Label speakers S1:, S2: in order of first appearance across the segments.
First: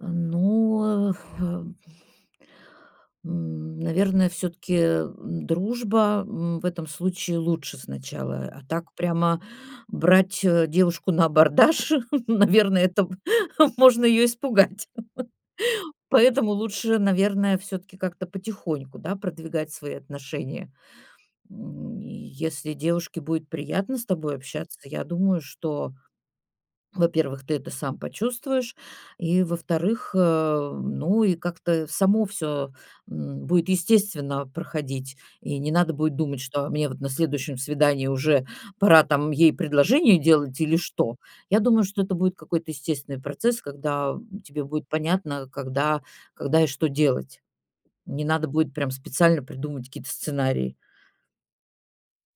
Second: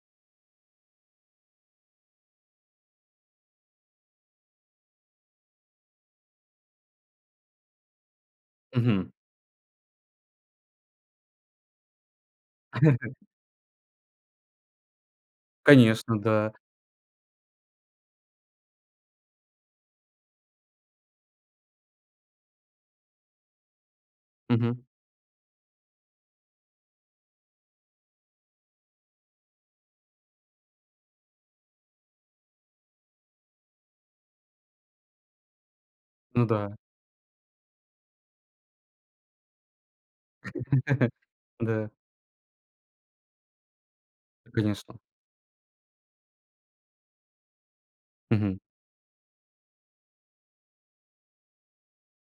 S1: Э, ну, э, ф э н наверное, всё-таки, м, дружба, м, в этом случае лучше сначала. А так
S2: Мгм.
S1: прямо, брать, э, девушку на абордаж, наверно, это б можно её испугать.
S2: Конечно,
S1: Поэтому
S2: да.
S1: лучше, наверное, всё-таки как-то потихоньку, да, продвигать свои отношения. М, и если девушке будет приятно с тобой общаться,
S2: Мгм.
S1: я думаю, что, во-первых, ты это сам почувствуешь. И, во-вторых, э, ну, и как-то само всё, м, будет естественно проходить. И не надо будет думать,
S2: Ну
S1: что: "А
S2: да.
S1: мне вот на следующем свидании уже пора там ей предложение делать или что?" Я думаю,
S2: Да.
S1: что это будет какой-то естественный процесс, когда
S2: Ну,
S1: тебе будет
S2: конечно.
S1: понятно, когда когда и что делать. Не надо
S2: Мгм.
S1: будет прям специально придумывать какие-то сценарии.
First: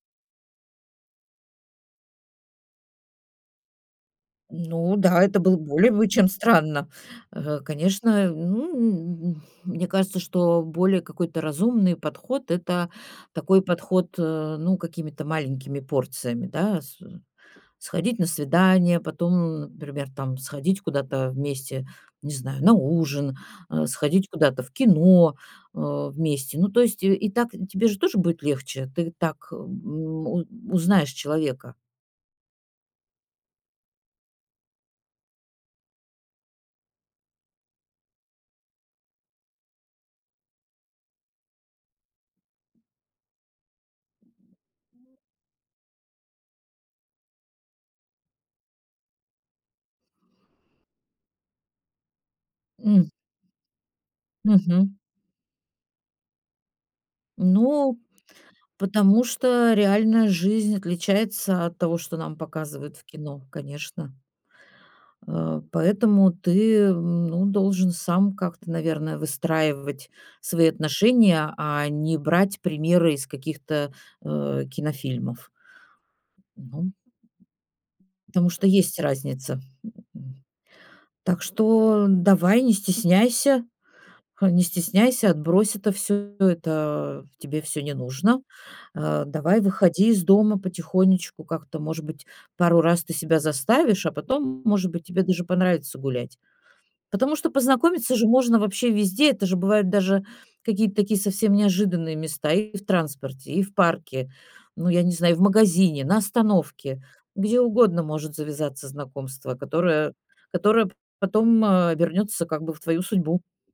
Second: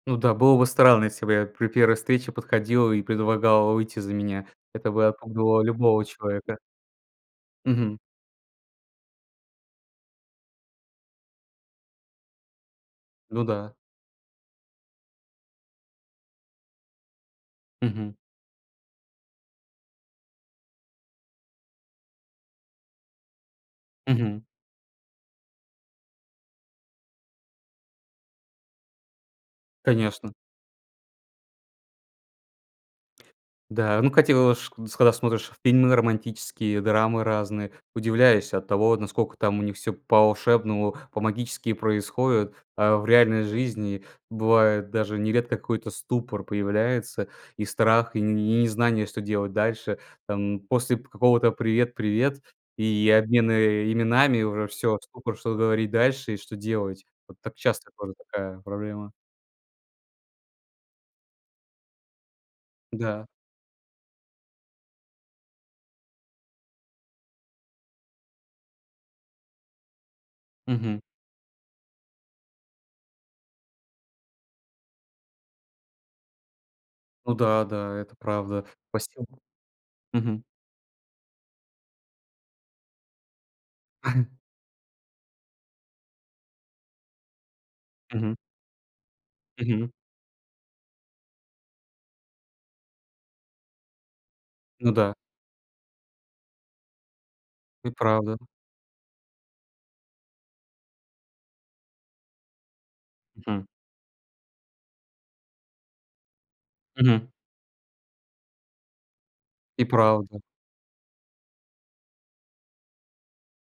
S2: Ну да, было бы странно, если бы я при 1-й встрече подходил и предлагал выйти за меня. Это
S1: Ну
S2: бы
S1: да, это было
S2: отпугило
S1: более
S2: любого
S1: бы, чем
S2: человека.
S1: странно. Э,
S2: Мгм.
S1: конечно, ну, м, мне кажется, что более какой-то разумный подход- это
S2: Ну
S1: такой
S2: да.
S1: подход, э, ну, какими-то маленькими порциями, да. С
S2: Мгм.
S1: сходить на свидание. Потом, ну, например, там, сходить куда-то вместе, не знаю, на ужин, э, сходить
S2: Мгм.
S1: куда-то в кино, э, вместе. Ну, то есть и так тебе же тоже будет легче, ты так, м,
S2: Конечно.
S1: у узнаешь человека.
S2: Да, ну, котилож когда смотришь фильмы романтические, драмы разные, удивляюсь от того, наскока там у них всё по-волшебному, по-магически происходит. А в реальной жизни бывает даже нередко какой-то ступор появляется, и страх, и не незнание, что делать дальше. Там после п какого-то привет-привет и
S1: М.
S2: обмена именами уже
S1: Мгм.
S2: всё, ступор, что говорить дальше и что делать. Вот так часто
S1: Ну,
S2: тоже такая проблема.
S1: потому что реальная жизнь отличается от того, что нам показывают в
S2: Да.
S1: кино, конечно. Э, поэтому ты, э, ну, должен сам как-то, наверное, выстраивать свои
S2: Мгм.
S1: отношения, а не брать примеры из каких-то, э, кинофильмов. Ну,
S2: Ну да, да, это
S1: потому что
S2: правда..
S1: есть
S2: [unintelligible]
S1: разница, м,
S2: Мгм.
S1: так что давай, не стесняйся. А, не стесняйся, отбрось это всё. Это тебе всё не
S2: Мгм.
S1: нужно. А, давай
S2: Мгм.
S1: выходи из дома потихонечку, как-то, может быть, пару раз ты себя заставишь, а потом, может
S2: Ну
S1: быть,
S2: да.
S1: тебе даже понравится гулять. Потому что
S2: И
S1: познакомиться же
S2: правда.
S1: можно вообще везде. Это же бывают даже какие-то такие совсем неожиданные места: и в транспорте, и
S2: Мгм.
S1: в парке, ну, я не знаю, и в магазине, на остановке.
S2: Мгм.
S1: Где угодно может завязаться знакомство,
S2: И
S1: которое
S2: правда.
S1: которое п потом, э, обернётся как бы в твою судьбу.